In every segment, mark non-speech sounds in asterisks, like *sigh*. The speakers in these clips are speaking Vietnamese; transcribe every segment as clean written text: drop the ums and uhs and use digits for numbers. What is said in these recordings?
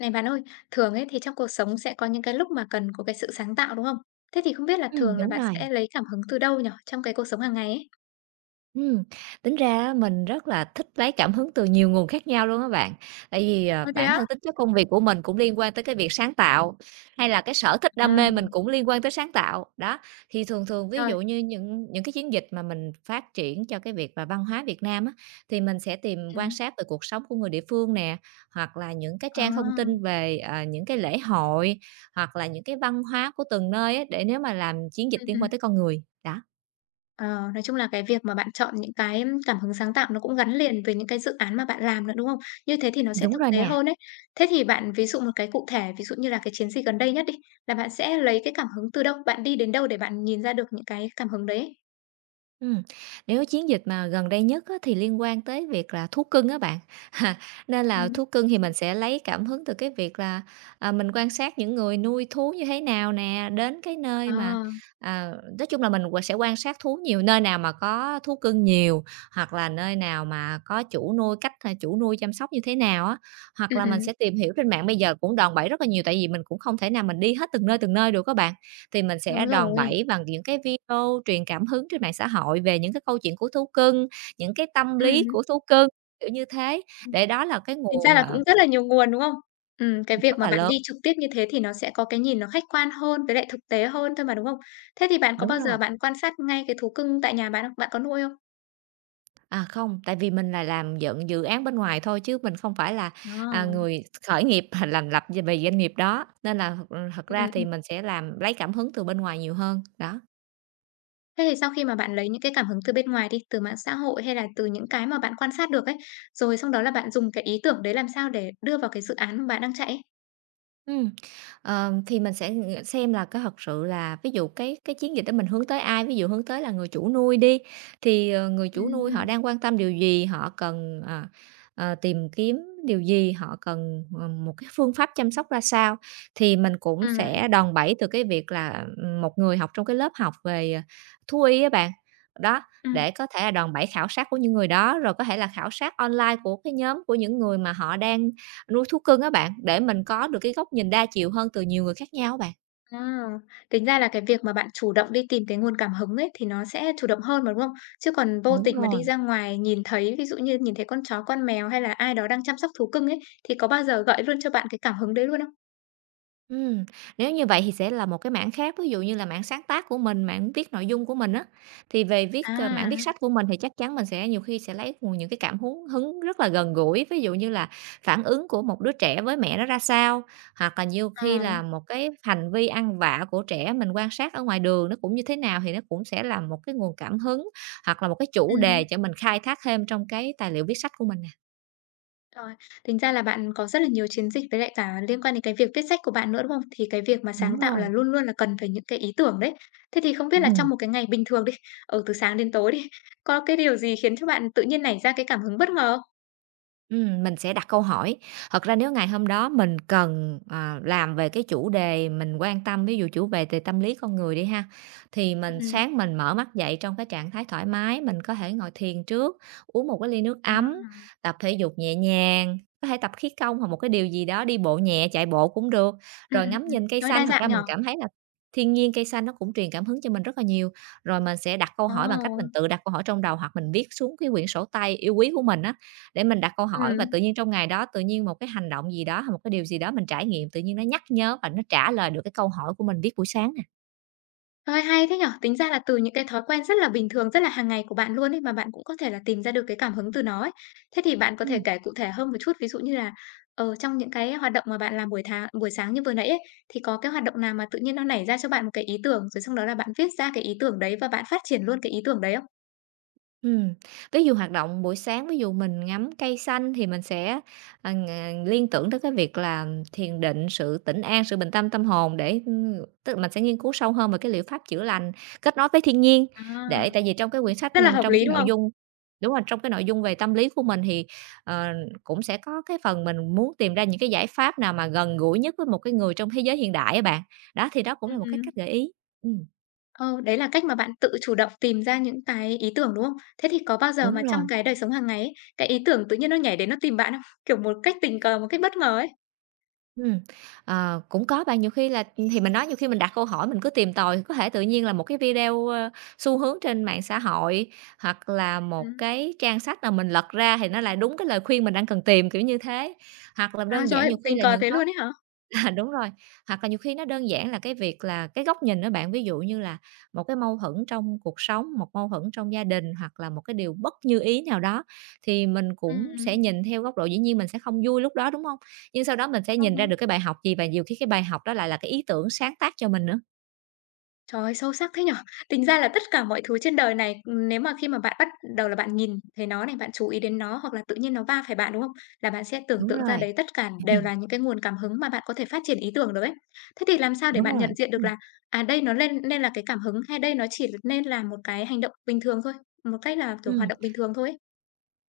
Này bạn ơi, thường ấy thì trong cuộc sống sẽ có những cái lúc mà cần có cái sự sáng tạo, đúng không? Thế thì không biết là thường là Đúng bạn rồi. sẽ lấy cảm hứng từ đâu nhở trong cái cuộc sống hàng ngày ấy? Ừm, tính ra á mình rất là thích lấy cảm hứng từ nhiều nguồn khác nhau luôn á bạn. Tại vì, Ơ, thế bản á? thân tính chất công việc của mình cũng liên quan tới cái việc sáng tạo, hay là cái sở thích đam À, mê mình cũng liên quan tới sáng tạo. Đó, thì thường thường ví rồi, dụ như những cái chiến dịch mà mình phát triển cho cái việc và văn hóa Việt Nam á, thì mình sẽ tìm quan ừm, sát về cuộc sống của người địa phương nè, hoặc là những cái à, trang thông tin về, những cái lễ hội, hoặc là những cái văn hóa của từng nơi á, để nếu mà làm chiến dịch liên ừm. quan tới con người. Đó, Ờ, nói chung là cái việc mà bạn chọn những cái cảm hứng sáng tạo nó cũng gắn liền với những cái dự án mà bạn làm nữa, đúng không? Như thế thì nó sẽ đúng thực rồi tế nè. hơn ấy. Thế thì bạn ví dụ một cái cụ thể, ví dụ như là cái chiến dịch gần đây nhất đi, là bạn sẽ lấy cái cảm hứng từ đâu? Bạn đi đến đâu để bạn nhìn ra được những cái cảm hứng đấy? Ừ, nếu chiến dịch mà gần đây nhất á, thì liên quan tới việc là thú cưng á bạn. *laughs* Nên là Ừm. thú cưng thì mình sẽ lấy cảm hứng từ cái việc là, mình quan sát những người nuôi thú như thế nào nè, đến cái nơi mà, À, à, nói chung là mình sẽ quan sát thú nhiều, nơi nào mà có thú cưng nhiều, hoặc là nơi nào mà có chủ nuôi, cách, chủ nuôi chăm sóc như thế nào á. Hoặc ừm, là mình ừm, sẽ tìm hiểu trên mạng bây giờ cũng đòn bẩy rất là nhiều, tại vì mình cũng không thể nào mình đi hết từng nơi được các bạn. Thì mình đúng sẽ đòn rồi. bẩy bằng những cái video truyền cảm hứng trên mạng xã hội về những cái câu chuyện của thú cưng, những cái tâm lý Ừm, của thú cưng, kiểu như thế, ừm, để đó là cái tính ra nguồn, là cũng rất là nhiều nguồn, đúng không? Cái rất việc mà là bạn lớn. đi trực tiếp như thế thì nó sẽ có cái nhìn nó khách quan hơn với lại thực tế hơn thôi mà, đúng không? Thế thì bạn có Đúng bao rồi. giờ bạn quan sát ngay cái thú cưng tại nhà bạn không? Bạn có nuôi không? À, không, tại vì mình là làm dựng dự án bên ngoài thôi chứ mình không phải là, Ờ, người khởi nghiệp *laughs* làm lập về doanh nghiệp đó, nên là thật thật ra thì ừm. mình sẽ làm lấy cảm hứng từ bên ngoài nhiều hơn, đó. Thế thì sau khi mà bạn lấy những cái cảm hứng từ bên ngoài đi, từ mạng xã hội hay là từ những cái mà bạn quan sát được ấy, rồi xong đó là bạn dùng cái ý tưởng đấy làm sao để đưa vào cái dự án mà bạn đang chạy ấy? Ừm, thì mình sẽ xem là có thật sự là ví dụ cái chiến dịch đó mình hướng tới ai, ví dụ hướng tới là người chủ nuôi đi, thì, người chủ Ừm, nuôi họ ừm, đang quan tâm điều gì, họ cần, tìm kiếm điều gì, họ cần, một cái phương pháp chăm sóc ra sao. Thì mình cũng ừm. sẽ đòn bẩy từ cái việc là, một người học trong cái lớp học về, thú y á bạn, đó, Ừm. để có thể là đòn bẩy khảo sát của những người đó, rồi có thể là khảo sát online của cái nhóm của những người mà họ đang nuôi thú cưng á bạn, để mình có được cái góc nhìn đa chiều hơn từ nhiều người khác nhau á bạn. À, tính ra là cái việc mà bạn chủ động đi tìm cái nguồn cảm hứng ấy thì nó sẽ chủ động hơn mà, đúng không? Chứ còn vô Đúng tình mà đi rồi. ra ngoài nhìn thấy, ví dụ như nhìn thấy con chó, con mèo hay là ai đó đang chăm sóc thú cưng ấy, thì có bao giờ gợi luôn cho bạn cái cảm hứng đấy luôn không? Ừm, nếu như vậy thì sẽ là một cái mảng khác, ví dụ như là mảng sáng tác của mình, mảng viết nội dung của mình á. Thì về viết, mảng À, viết sách của mình thì chắc chắn mình sẽ nhiều khi sẽ lấy nguồn những cái cảm hứng hứng rất là gần gũi, ví dụ như là phản ứng của một đứa trẻ với mẹ nó ra sao, hoặc là nhiều ờ, khi là một cái hành vi ăn vạ của trẻ mình quan sát ở ngoài đường nó cũng như thế nào thì nó cũng sẽ là một cái nguồn cảm hứng, hoặc là một cái chủ ừm, đề cho mình khai thác thêm trong cái tài liệu viết sách của mình. rồi. Tính ra là bạn có rất là nhiều chiến dịch với lại cả liên quan đến cái việc viết sách của bạn nữa, đúng không? Thì cái việc mà Đúng sáng tạo rồi. là luôn luôn là cần phải những cái ý tưởng đấy. Thế thì không biết là trong Ừm. một cái ngày bình thường đi, ở từ sáng đến tối đi, có cái điều gì khiến cho bạn tự nhiên nảy ra cái cảm hứng bất ngờ không? Mình sẽ đặt câu hỏi. Thật ra nếu ngày hôm đó mình cần, làm về cái chủ đề mình quan tâm, ví dụ chủ đề về tâm lý con người đi ha, thì mình Ừm, sáng mình mở mắt dậy trong cái trạng thái thoải mái, mình có thể ngồi thiền trước, uống một cái ly nước À, ấm, tập thể dục nhẹ nhàng, có thể tập khí công hoặc một cái điều gì đó, đi bộ nhẹ, chạy bộ cũng được, rồi ngắm nhìn cây trời ơi, xanh. đa Thật dạng ra nhỉ? mình cảm thấy là thiên nhiên, cây xanh nó cũng truyền cảm hứng cho mình rất là nhiều. Rồi mình sẽ đặt câu Ồ, hỏi bằng cách mình tự đặt câu hỏi trong đầu hoặc mình viết xuống cái quyển sổ tay yêu quý của mình á, để mình đặt câu hỏi và ừm, tự nhiên trong ngày đó, tự nhiên một cái hành động gì đó, hay một cái điều gì đó mình trải nghiệm, tự nhiên nó nhắc nhớ và nó trả lời được cái câu hỏi của mình viết buổi sáng nè. trời ơi, hay thế nhỉ? Tính ra là từ những cái thói quen rất là bình thường, rất là hàng ngày của bạn luôn ấy, mà bạn cũng có thể là tìm ra được cái cảm hứng từ nó ấy. Thế thì bạn có thể Ừm. kể cụ thể hơn một chút, ví dụ như là, trong những cái hoạt động mà bạn làm buổi buổi sáng như vừa nãy ấy, thì có cái hoạt động nào mà tự nhiên nó nảy ra cho bạn một cái ý tưởng, rồi sau đó là bạn viết ra cái ý tưởng đấy và bạn phát triển luôn cái ý tưởng đấy không? Ừm, ví dụ hoạt động buổi sáng, ví dụ mình ngắm cây xanh thì mình sẽ, liên tưởng tới cái việc là thiền định, sự tĩnh an, sự bình tâm tâm hồn để, tức là mình sẽ nghiên cứu sâu hơn về cái liệu pháp chữa lành, kết nối với thiên nhiên. Để À, tại vì trong cái quyển sách rất là hợp trong lý, cái đúng nội không? dung đúng rồi, trong cái nội dung về tâm lý của mình thì, ờ, cũng sẽ có cái phần mình muốn tìm ra những cái giải pháp nào mà gần gũi nhất với một cái người trong thế giới hiện đại á bạn. Đó, thì đó cũng là một cái Ừm. cách gợi ý. Ừm, Ờ, đấy là cách mà bạn tự chủ động tìm ra những cái ý tưởng, đúng không? Thế thì có bao giờ đúng mà rồi. trong cái đời sống hàng ngày ấy, cái ý tưởng tự nhiên nó nhảy đến nó tìm bạn không? *laughs* Kiểu một cách tình cờ, một cách bất ngờ ấy. Ừm, cũng có bạn, nhiều khi là thì mình nói nhiều khi mình đặt câu hỏi mình cứ tìm tòi, có thể tự nhiên là một cái video, xu hướng trên mạng xã hội, hoặc là một Ừm. cái trang sách nào mình lật ra thì nó lại đúng cái lời khuyên mình đang cần tìm, kiểu như thế. Hoặc là À, đơn trời giản ơi, nhiều khi tình là cờ những thế có. luôn ấy hả? À, đúng rồi. Hoặc là nhiều khi nó đơn giản là cái việc là cái góc nhìn đó bạn, ví dụ như là một cái mâu thuẫn trong cuộc sống, một mâu thuẫn trong gia đình hoặc là một cái điều bất như ý nào đó, thì mình cũng sẽ Ừm. nhìn theo góc độ dĩ nhiên mình sẽ không vui lúc đó, đúng không? Nhưng sau đó mình sẽ nhìn ra Ừm. được cái bài học gì và nhiều khi cái bài học đó lại là cái ý tưởng sáng tác cho mình nữa. Trời ơi, sâu sắc thế nhỉ? Tính ra là tất cả mọi thứ trên đời này, nếu mà khi mà bạn bắt đầu là bạn nhìn thấy nó này, bạn chú ý đến nó hoặc là tự nhiên nó va phải bạn, đúng không? Là bạn sẽ tưởng Đúng tượng ra rồi, đấy tất cả đều là những cái nguồn cảm hứng mà bạn có thể phát triển ý tưởng được ấy. Thế thì làm sao để đúng bạn nhận rồi. diện được Ừm, là, đây nó lên nên là cái cảm hứng hay đây nó chỉ nên là một cái hành động bình thường thôi, một cách là, kiểu, hoạt ừm. động bình thường thôi ấy?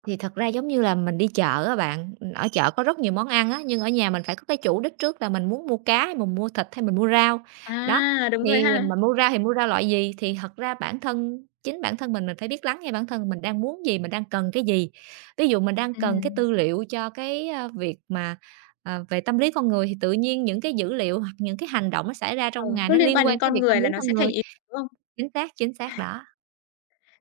Thì thật ra giống như là mình đi chợ á bạn, ở chợ có rất nhiều món ăn á, nhưng ở nhà mình phải có cái chủ đích trước là mình muốn mua cá hay mình mua thịt hay mình mua rau. Đó, À, đúng rồi thì ha. mà mua rau thì mua rau loại gì, thì thật ra bản thân chính bản thân mình phải biết lắng nghe bản thân mình đang muốn gì, mình đang cần cái gì. Ví dụ mình đang cần cái Ừm, tư liệu cho cái, việc mà, về tâm lý con người thì tự nhiên những cái dữ liệu hoặc những cái hành động nó xảy ra ừ, trong ngày cứ nó liên quan liên đến quan cái con việc người tâm lý là nó con sẽ thành người. ý, tưởng, đúng không? Chính xác đó.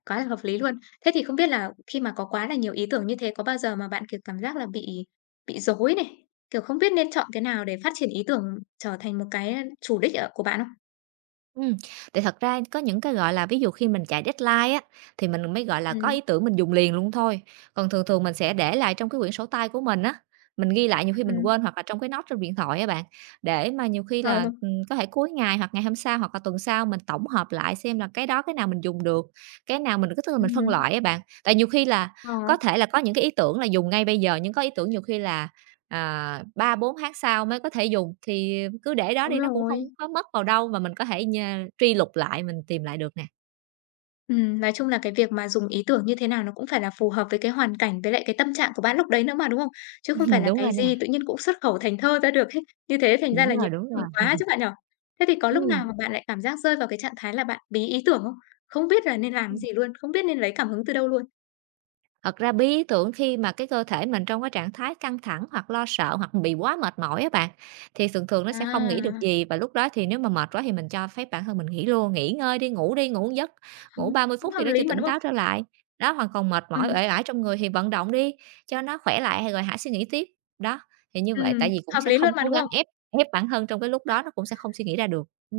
Quá là hợp lý luôn. Thế thì không biết là khi mà có quá là nhiều ý tưởng như thế, có bao giờ mà bạn, kiểu, cảm giác là bị rối này, kiểu, không biết nên chọn cái nào để phát triển ý tưởng trở thành một cái chủ đích ở của bạn không? Ừm, thì thật ra có những cái, gọi là, ví dụ khi mình chạy deadline á, thì mình mới, gọi là, có Ừ, ý tưởng mình dùng liền luôn thôi. Còn thường thường mình sẽ để lại trong cái quyển sổ tay của mình á, mình ghi lại nhiều khi mình ừm, quên hoặc là trong cái note trên điện thoại á bạn, để mà nhiều khi ờ, là, có thể cuối ngày hoặc ngày hôm sau hoặc là tuần sau mình tổng hợp lại xem là cái đó cái nào mình dùng được, cái nào mình cứ tức là mình phân ừm, loại á bạn. Tại nhiều khi là ờ, có thể là có những cái ý tưởng là dùng ngay bây giờ, nhưng có ý tưởng nhiều khi là à, 3-4 tháng sau mới có thể dùng, thì cứ để đó đúng đi, nó cũng không rồi. có mất vào đâu và mình có thể truy lục lại, mình tìm lại được nè. Nói chung là cái việc mà dùng ý tưởng như thế nào nó cũng phải là phù hợp với cái hoàn cảnh với lại cái tâm trạng của bạn lúc đấy nữa mà, đúng không? Chứ không phải *laughs* là Đúng cái rồi nè, gì tự nhiên cũng xuất khẩu thành thơ ra được ấy, như thế thành ra là đúng nhiều rồi, ý đúng rồi. tưởng quá chứ bạn nhở? Thế thì có lúc nào mà bạn lại cảm giác rơi vào cái trạng thái là bạn bí ý tưởng không? Không biết là nên làm cái Ừm. gì luôn, không biết nên lấy cảm hứng từ đâu luôn? Thật ra bí ý tưởng khi mà cái cơ thể mình trong cái trạng thái căng thẳng hoặc lo sợ hoặc bị quá mệt mỏi á bạn, thì thường thường nó sẽ không nghĩ được À, gì và lúc đó thì nếu mà mệt quá thì mình cho phép bản thân mình nghỉ luôn, nghỉ ngơi đi, ngủ một giấc, *laughs* hừ, ngủ ba mươi cũng phút hợp gì đó cho lý mà, đúng tỉnh không? táo trở lại. Đó, hoặc còn mệt mỏi Ừm, uể oải trong người thì vận động đi cho nó khỏe lại rồi hãy suy nghĩ tiếp. Đó, thì như vậy ừm, tại vì cũng hợp sẽ lý không luôn mà, cố đúng gắng không? ép ép bản thân trong cái lúc đó nó cũng sẽ không suy nghĩ ra được. Ừ.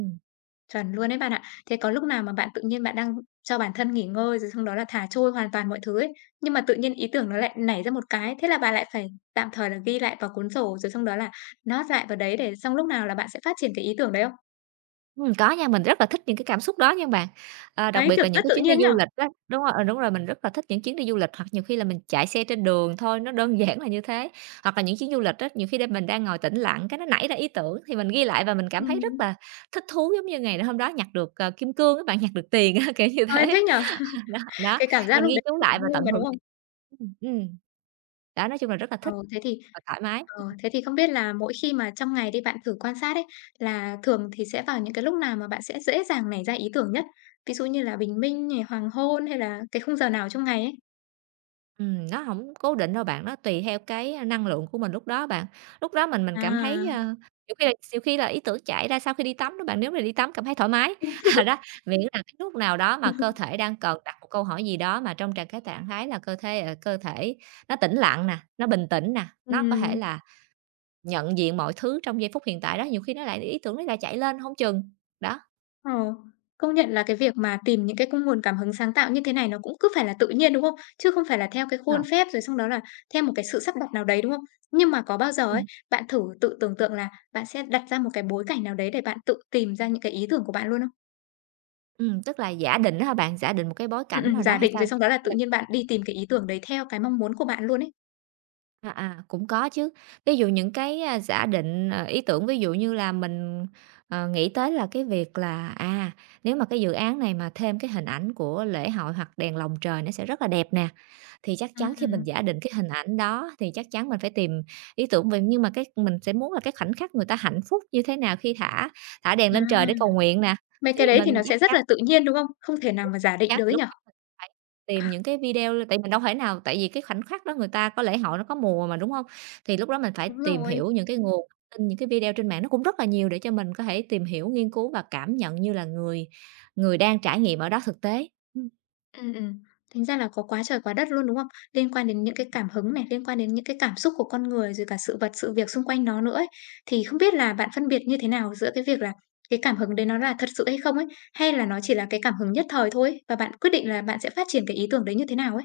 Chuẩn luôn đấy bạn ạ. Thế có lúc nào mà bạn tự nhiên bạn đang cho bản thân nghỉ ngơi, rồi xong đó là thả trôi hoàn toàn mọi thứ ấy, nhưng mà tự nhiên ý tưởng nó lại nảy ra một cái, thế là bạn lại phải tạm thời là ghi lại vào cuốn sổ, rồi xong đó là note lại vào đấy để xong lúc nào là bạn sẽ phát triển cái ý tưởng đấy không? Có nha, mình rất là thích những cái cảm xúc đó nha bạn. Ờ, đặc Đấy, biệt kiểu, là những rất cái tự chuyến đi nhiên du nhở. lịch á, đúng rồi, đúng rồi, mình rất là thích những chuyến đi du lịch hoặc nhiều khi là mình chạy xe trên đường thôi, nó đơn *laughs* giản là như thế. Hoặc là những chuyến du lịch á, nhiều khi đêm mình đang ngồi tĩnh lặng cái nó nảy ra ý tưởng thì mình ghi lại và mình cảm thấy rất Ừm. là thích thú, giống như ngày hôm đó nhặt được, kim cương các bạn, *laughs* nhặt được tiền á, kiểu như Ôi, thế. thích nhở. *laughs* Đó, đó, Cái cảm giác mình lúc ghi đấy chú rất là lại và vui tận mà, đúng hưởng. không? Ừm, ừm, đó, nói chung là rất là Ờ, thích thế thì và thoải mái. Thế thì không biết là mỗi khi mà trong ngày đi bạn thử quan sát ấy, là thường thì sẽ vào những cái lúc nào mà bạn sẽ dễ dàng nảy ra ý tưởng nhất? Ví dụ như là bình minh này, hoàng hôn hay là cái khung giờ nào trong ngày ấy? Nó không cố định đâu bạn, nó tùy theo cái, năng lượng của mình lúc đó bạn. Lúc đó mình cảm thấy, À, nhiều khi là ý tưởng chạy ra sau khi đi tắm đó bạn, nếu mà đi tắm cảm thấy thoải mái. *laughs* À, đó, miễn là cái lúc nào đó mà cơ thể đang cần đặt một câu hỏi gì đó mà trong cái trạng thái là cơ thể nó tĩnh lặng nè, nó bình tĩnh nè, nó có thể ừm, là nhận diện mọi thứ trong giây phút hiện tại đó, nhiều khi nó lại ý tưởng nó lại chạy lên không chừng. Đó. ờ, công nhận là cái việc mà tìm những cái nguồn cảm hứng sáng tạo như thế này nó cũng cứ phải là tự nhiên, đúng không? Chứ không phải là theo cái khuôn Ờ. phép rồi xong đó là theo một cái sự sắp đặt nào đấy, đúng không? Nhưng mà có bao giờ ấy, Ừm, bạn thử tự tưởng tượng là bạn sẽ đặt ra một cái bối cảnh nào đấy để bạn tự tìm ra những cái ý tưởng của bạn luôn không? Tức là giả định đó hả bạn? Giả định một cái bối cảnh nào đó Giả hay định rồi sao? xong đó là tự nhiên bạn đi tìm cái ý tưởng đấy theo cái mong muốn của bạn luôn ấy. À, à, cũng có chứ. Ví dụ những cái, giả định, ý tưởng, ví dụ như là mình, nghĩ tới là cái việc là, nếu mà cái dự án này mà thêm cái hình ảnh của lễ hội hoặc đèn lồng trời nó sẽ rất là đẹp nè, thì chắc chắn khi mình Ừm, giả định cái hình ảnh đó thì chắc chắn mình phải tìm ý tưởng về nhưng mà cái mình sẽ muốn là cái khoảnh khắc người ta hạnh phúc như thế nào khi thả thả đèn à, lên trời để cầu nguyện nè, mấy thì cái đấy mình thì nó chắc sẽ rất chắn. là tự nhiên, đúng không? Không thể nào mà giả định được ấy Lúc nhỉ? đó mình phải tìm À, những cái video tại mình đâu thể nào, tại vì cái khoảnh khắc đó người ta có lễ hội nó có mùa mà, đúng hông? Thì lúc đó mình phải đúng tìm rồi. hiểu những cái nguồn thông tin, những cái video trên mạng nó cũng rất là nhiều để cho mình có thể tìm hiểu, nghiên cứu và cảm nhận như là người người đang trải nghiệm ở đó thực tế. Ừm, Ừm, ừm. Thành ra là có quá trời quá đất luôn, đúng không? Liên quan đến những cái cảm hứng này, liên quan đến những cái cảm xúc của con người, rồi cả sự vật, sự việc xung quanh nó nữa ấy. Thì không biết là bạn phân biệt như thế nào giữa cái việc là cái cảm hứng đấy nó là thật sự hay không ấy? Hay là nó chỉ là cái cảm hứng nhất thời thôi ấy, và bạn quyết định là bạn sẽ phát triển cái ý tưởng đấy như thế nào ấy?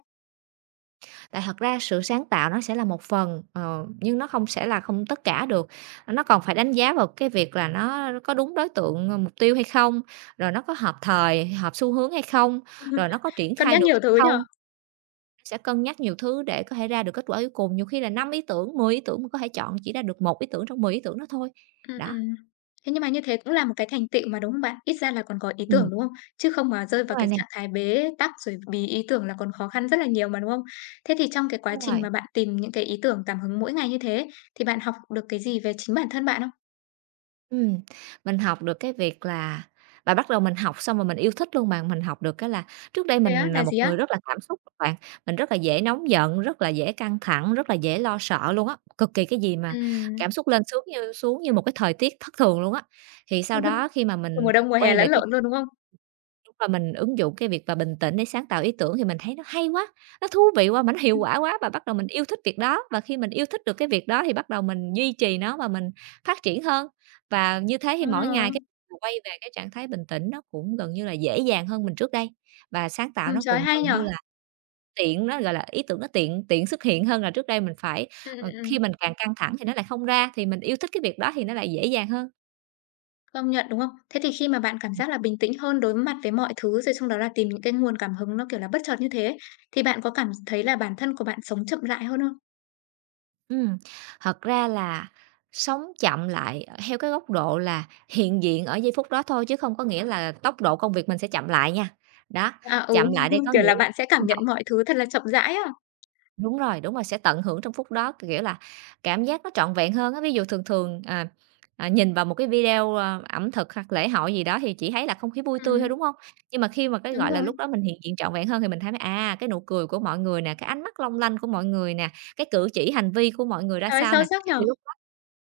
tại thật ra sự sáng tạo nó sẽ là một phần, nhưng nó không sẽ là không tất cả được. Nó còn phải đánh giá vào cái việc là nó có đúng đối tượng, mục tiêu hay không, rồi nó có hợp thời, hợp xu hướng hay không, rồi nó có *laughs* triển Cân khai nhắc được nhiều hay thứ nhỉ? không. Sẽ cân nhắc nhiều thứ để có thể ra được kết quả cuối cùng, nhiều khi là 5 ý tưởng, 10 ý tưởng mà có thể chọn chỉ ra được một ý tưởng trong 10 ý tưởng đó thôi. Ừm, Đó, ừm. Thế nhưng mà như thế cũng là một cái thành tựu mà, đúng không bạn? Ít ra là còn có ý tưởng, ừm, đúng không? Chứ không mà rơi vào đúng rồi cái nè, trạng thái bế tắc rồi bí ý tưởng là còn khó khăn rất là nhiều mà, đúng không? Thế thì trong cái quá đúng trình rồi. mà bạn tìm những cái ý tưởng cảm hứng mỗi ngày như thế, thì bạn học được cái gì về chính bản thân bạn không? Ừm, mình học được cái việc là, và bắt đầu mình học xong rồi mình yêu thích luôn bạn, mình học được cái là trước đây Thế á, mình là là một gì á? người rất là cảm xúc á bạn, mình rất là dễ nóng giận, rất là dễ căng thẳng, rất là dễ lo sợ luôn á, cực kỳ cái gì mà cảm Ừm, xúc lên xuống như một cái thời tiết thất thường luôn á. Thì sau đó khi mà mình mùa đông, mùa quay hè lẫn về cái. lộn luôn, đúng không? Đúng rồi, mình ứng dụng cái việc mà bình tĩnh để sáng tạo ý tưởng thì mình thấy nó hay quá, nó thú vị quá, mà nó hiệu Ừm. quả quá, và bắt đầu mình yêu thích việc đó, và khi mình yêu thích được cái việc đó thì bắt đầu mình duy trì nó và mình phát triển hơn. Và như thế thì Ờ, mỗi ngày cái quay về cái trạng thái bình tĩnh nó cũng gần như là dễ dàng hơn mình trước đây, và sáng tạo nó trời ơi, cũng hay gần như nhở. là tiện nó, gọi là, ý tưởng nó tiện tiện xuất hiện hơn là trước đây mình phải Ừm, ừm, khi ừm. mình càng căng thẳng thì nó lại không ra, thì mình yêu thích cái việc đó thì nó lại dễ dàng hơn. Công nhận, đúng không? Thế thì khi mà bạn cảm giác là bình tĩnh hơn đối mặt với mọi thứ, rồi xong đó là tìm những cái nguồn cảm hứng nó, kiểu là, bất chợt như thế ấy, thì bạn có cảm thấy là bản thân của bạn sống chậm rãi hơn không? Ừm, thật ra là sống chậm lại theo cái góc độ là hiện diện ở giây phút đó thôi chứ không có nghĩa là tốc độ công việc mình sẽ chậm lại nha. Đó, À, ừ, chậm lại đây *laughs* có kiểu nghĩa. là, bạn sẽ cảm nhận mọi thứ thật là chậm rãi á. Đúng rồi, sẽ tận hưởng trong phút đó, kiểu là, cảm giác nó trọn vẹn hơn á. Ví dụ thường thường, nhìn vào một cái video, ẩm thực hoặc lễ hội gì đó thì chỉ thấy là không khí vui tươi thôi, Ừm, đúng không? Nhưng mà khi mà cái, đúng gọi là, rồi, lúc đó mình hiện diện trọn vẹn hơn thì mình thấy, cái nụ cười của mọi người nè, cái ánh mắt long lanh của mọi người nè, cái cử chỉ hành vi của mọi người ra trời ơi, sao sâu nè, sắc nhở? thì lúc đó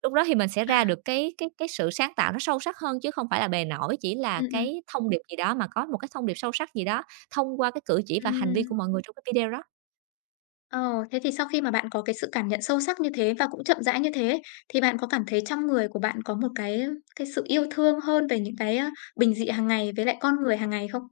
lúc đó thì mình sẽ ra được *laughs* cái sự sáng tạo nó sâu sắc hơn chứ không phải là bề nổi, chỉ Ừ, là ừ, cái thông điệp gì đó mà có một cái thông điệp sâu sắc gì đó thông qua cái cử chỉ ừ, và hành vi của ừm. mọi người trong cái video đó. Ờ, thế thì sau khi mà bạn có cái sự cảm nhận sâu sắc như thế và cũng chậm rãi như thế ấy, thì bạn có cảm thấy trong người của bạn có một cái sự yêu thương hơn về những cái, a, bình dị hàng ngày với lại con người hàng ngày không?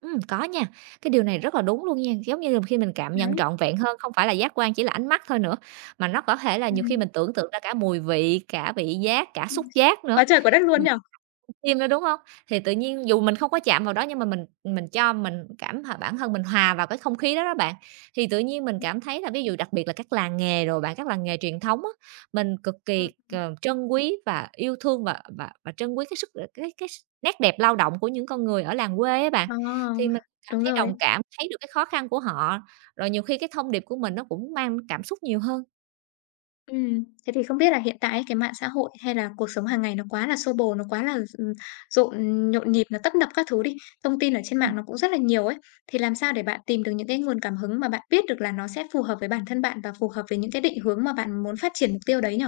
Có nha, cái điều này rất là đúng luôn nha, giống như là khi mình cảm nhận Đấy, trọn vẹn hơn, không phải là giác quan chỉ là ánh mắt thôi nữa, mà nó có thể là nhiều khi ừm. mình tưởng tượng ra cả mùi vị, cả vị giác, cả Ừm. xúc giác nữa. Quá trời quá đất luôn nhỉ? Phim nữa, đúng hông? Thì tự nhiên dù mình không có chạm vào đó nhưng mà mình cho mình cảm h bản thân mình hòa vào cái không khí đó đó bạn, thì tự nhiên mình cảm thấy là ví dụ đặc biệt là các làng nghề đồ bạn, các làng nghề truyền thống á, mình cực Ừm. kỳ, trân quý và yêu thương và trân quý cái sức ờ, cái s nét đẹp lao động của những con người ở làng quê á bạn. Ờ, Thì mình cảm đúng thấy rồi. đồng cảm, thấy được cái khó khăn của họ, rồi nhiều khi cái thông điệp của mình nó cũng mang cảm xúc nhiều hơn. Thế thì không biết là hiện tại ấy, cái mạng xã hội hay là cuộc sống hàng ngày nó quá là xô bồ, nó quá là, rộn nhộn nhịp, nó tấp nập các thứ đi, thông tin ở trên Ừm. mạng nó cũng rất là nhiều ấy, thì làm sao để bạn tìm được những cái nguồn cảm hứng mà bạn biết được là nó sẽ phù hợp với bản thân bạn và phù hợp với những cái định hướng mà bạn muốn phát triển mục tiêu đấy nhỉ?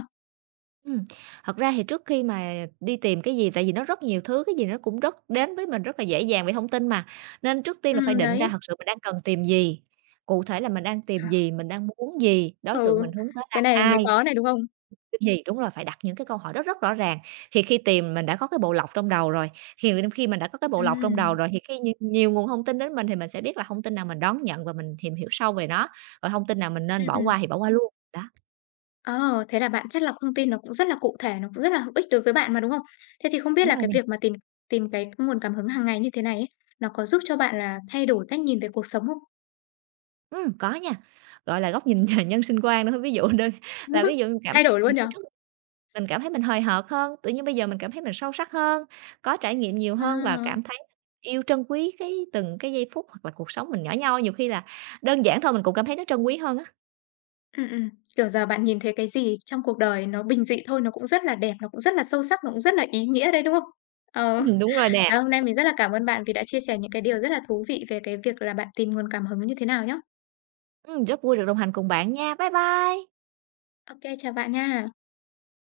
Ừm, thật ra thì trước khi mà đi tìm cái gì tại vì nó rất nhiều thứ, cái gì nó cũng rất đến với mình rất là dễ dàng về thông tin mà, nên trước tiên là phải định ra Đấy. thật sự mình đang cần tìm gì, cụ thể là mình đang tìm gì, mình đang muốn gì, đối tượng Ừ, mình hướng tới là cái này mới ai, khó này, đúng không? cái gì. Đúng rồi, phải đặt những cái câu hỏi rất rất rõ ràng, thì khi tìm mình đã có cái bộ lọc trong đầu rồi, khi khi mình đã có cái bộ lọc trong đầu Ừm, rồi thì khi nhiều nhiều nguồn thông tin đến mình thì mình sẽ biết là thông tin nào mình đón nhận và mình tìm hiểu sâu về nó, còn thông tin nào mình nên ừm, bỏ qua ừm. thì bỏ qua luôn. Đó, Ờ, thế là bạn chắt lọc thông tin nó cũng rất là cụ thể, nó cũng rất là hữu ích đối với bạn mà, đúng không? Thế thì không biết đúng là rồi cái nè. việc mà tìm tìm cái nguồn cảm hứng hàng ngày như thế này ấy, nó có giúp cho bạn là thay đổi cách nhìn về cuộc sống không? Có nha, gọi là, góc nhìn *laughs* nhân sinh quan nữa. Ví dụ đơn *laughs* là ví *laughs* dụ mình cảm Thay đổi luôn những nhở? khi trước mình cảm thấy mình hời hợt hơn, tự nhiên bây giờ mình cảm thấy mình sâu sắc hơn, có trải nghiệm nhiều hơn và À, cảm thấy yêu trân quý cái từng cái giây phút hoặc là cuộc sống mình nhỏ nhoi. Nhiều khi là đơn giản thôi mình cũng cảm thấy nó trân quý hơn á. *laughs* ừm, ừm, kiểu, giờ bạn nhìn thấy cái gì trong cuộc đời nó bình dị thôi, nó cũng rất là đẹp, nó cũng rất là sâu sắc, nó cũng rất là ý nghĩa đấy, đúng không? Ờ, đúng rồi nè. trời, hôm nay mình rất là cảm ơn bạn vì đã chia sẻ những cái điều rất là thú vị về cái việc là bạn tìm nguồn cảm hứng như thế nào nhá. Rất vui được đồng hành cùng bạn nha. Bye bye. Ok chào bạn nha.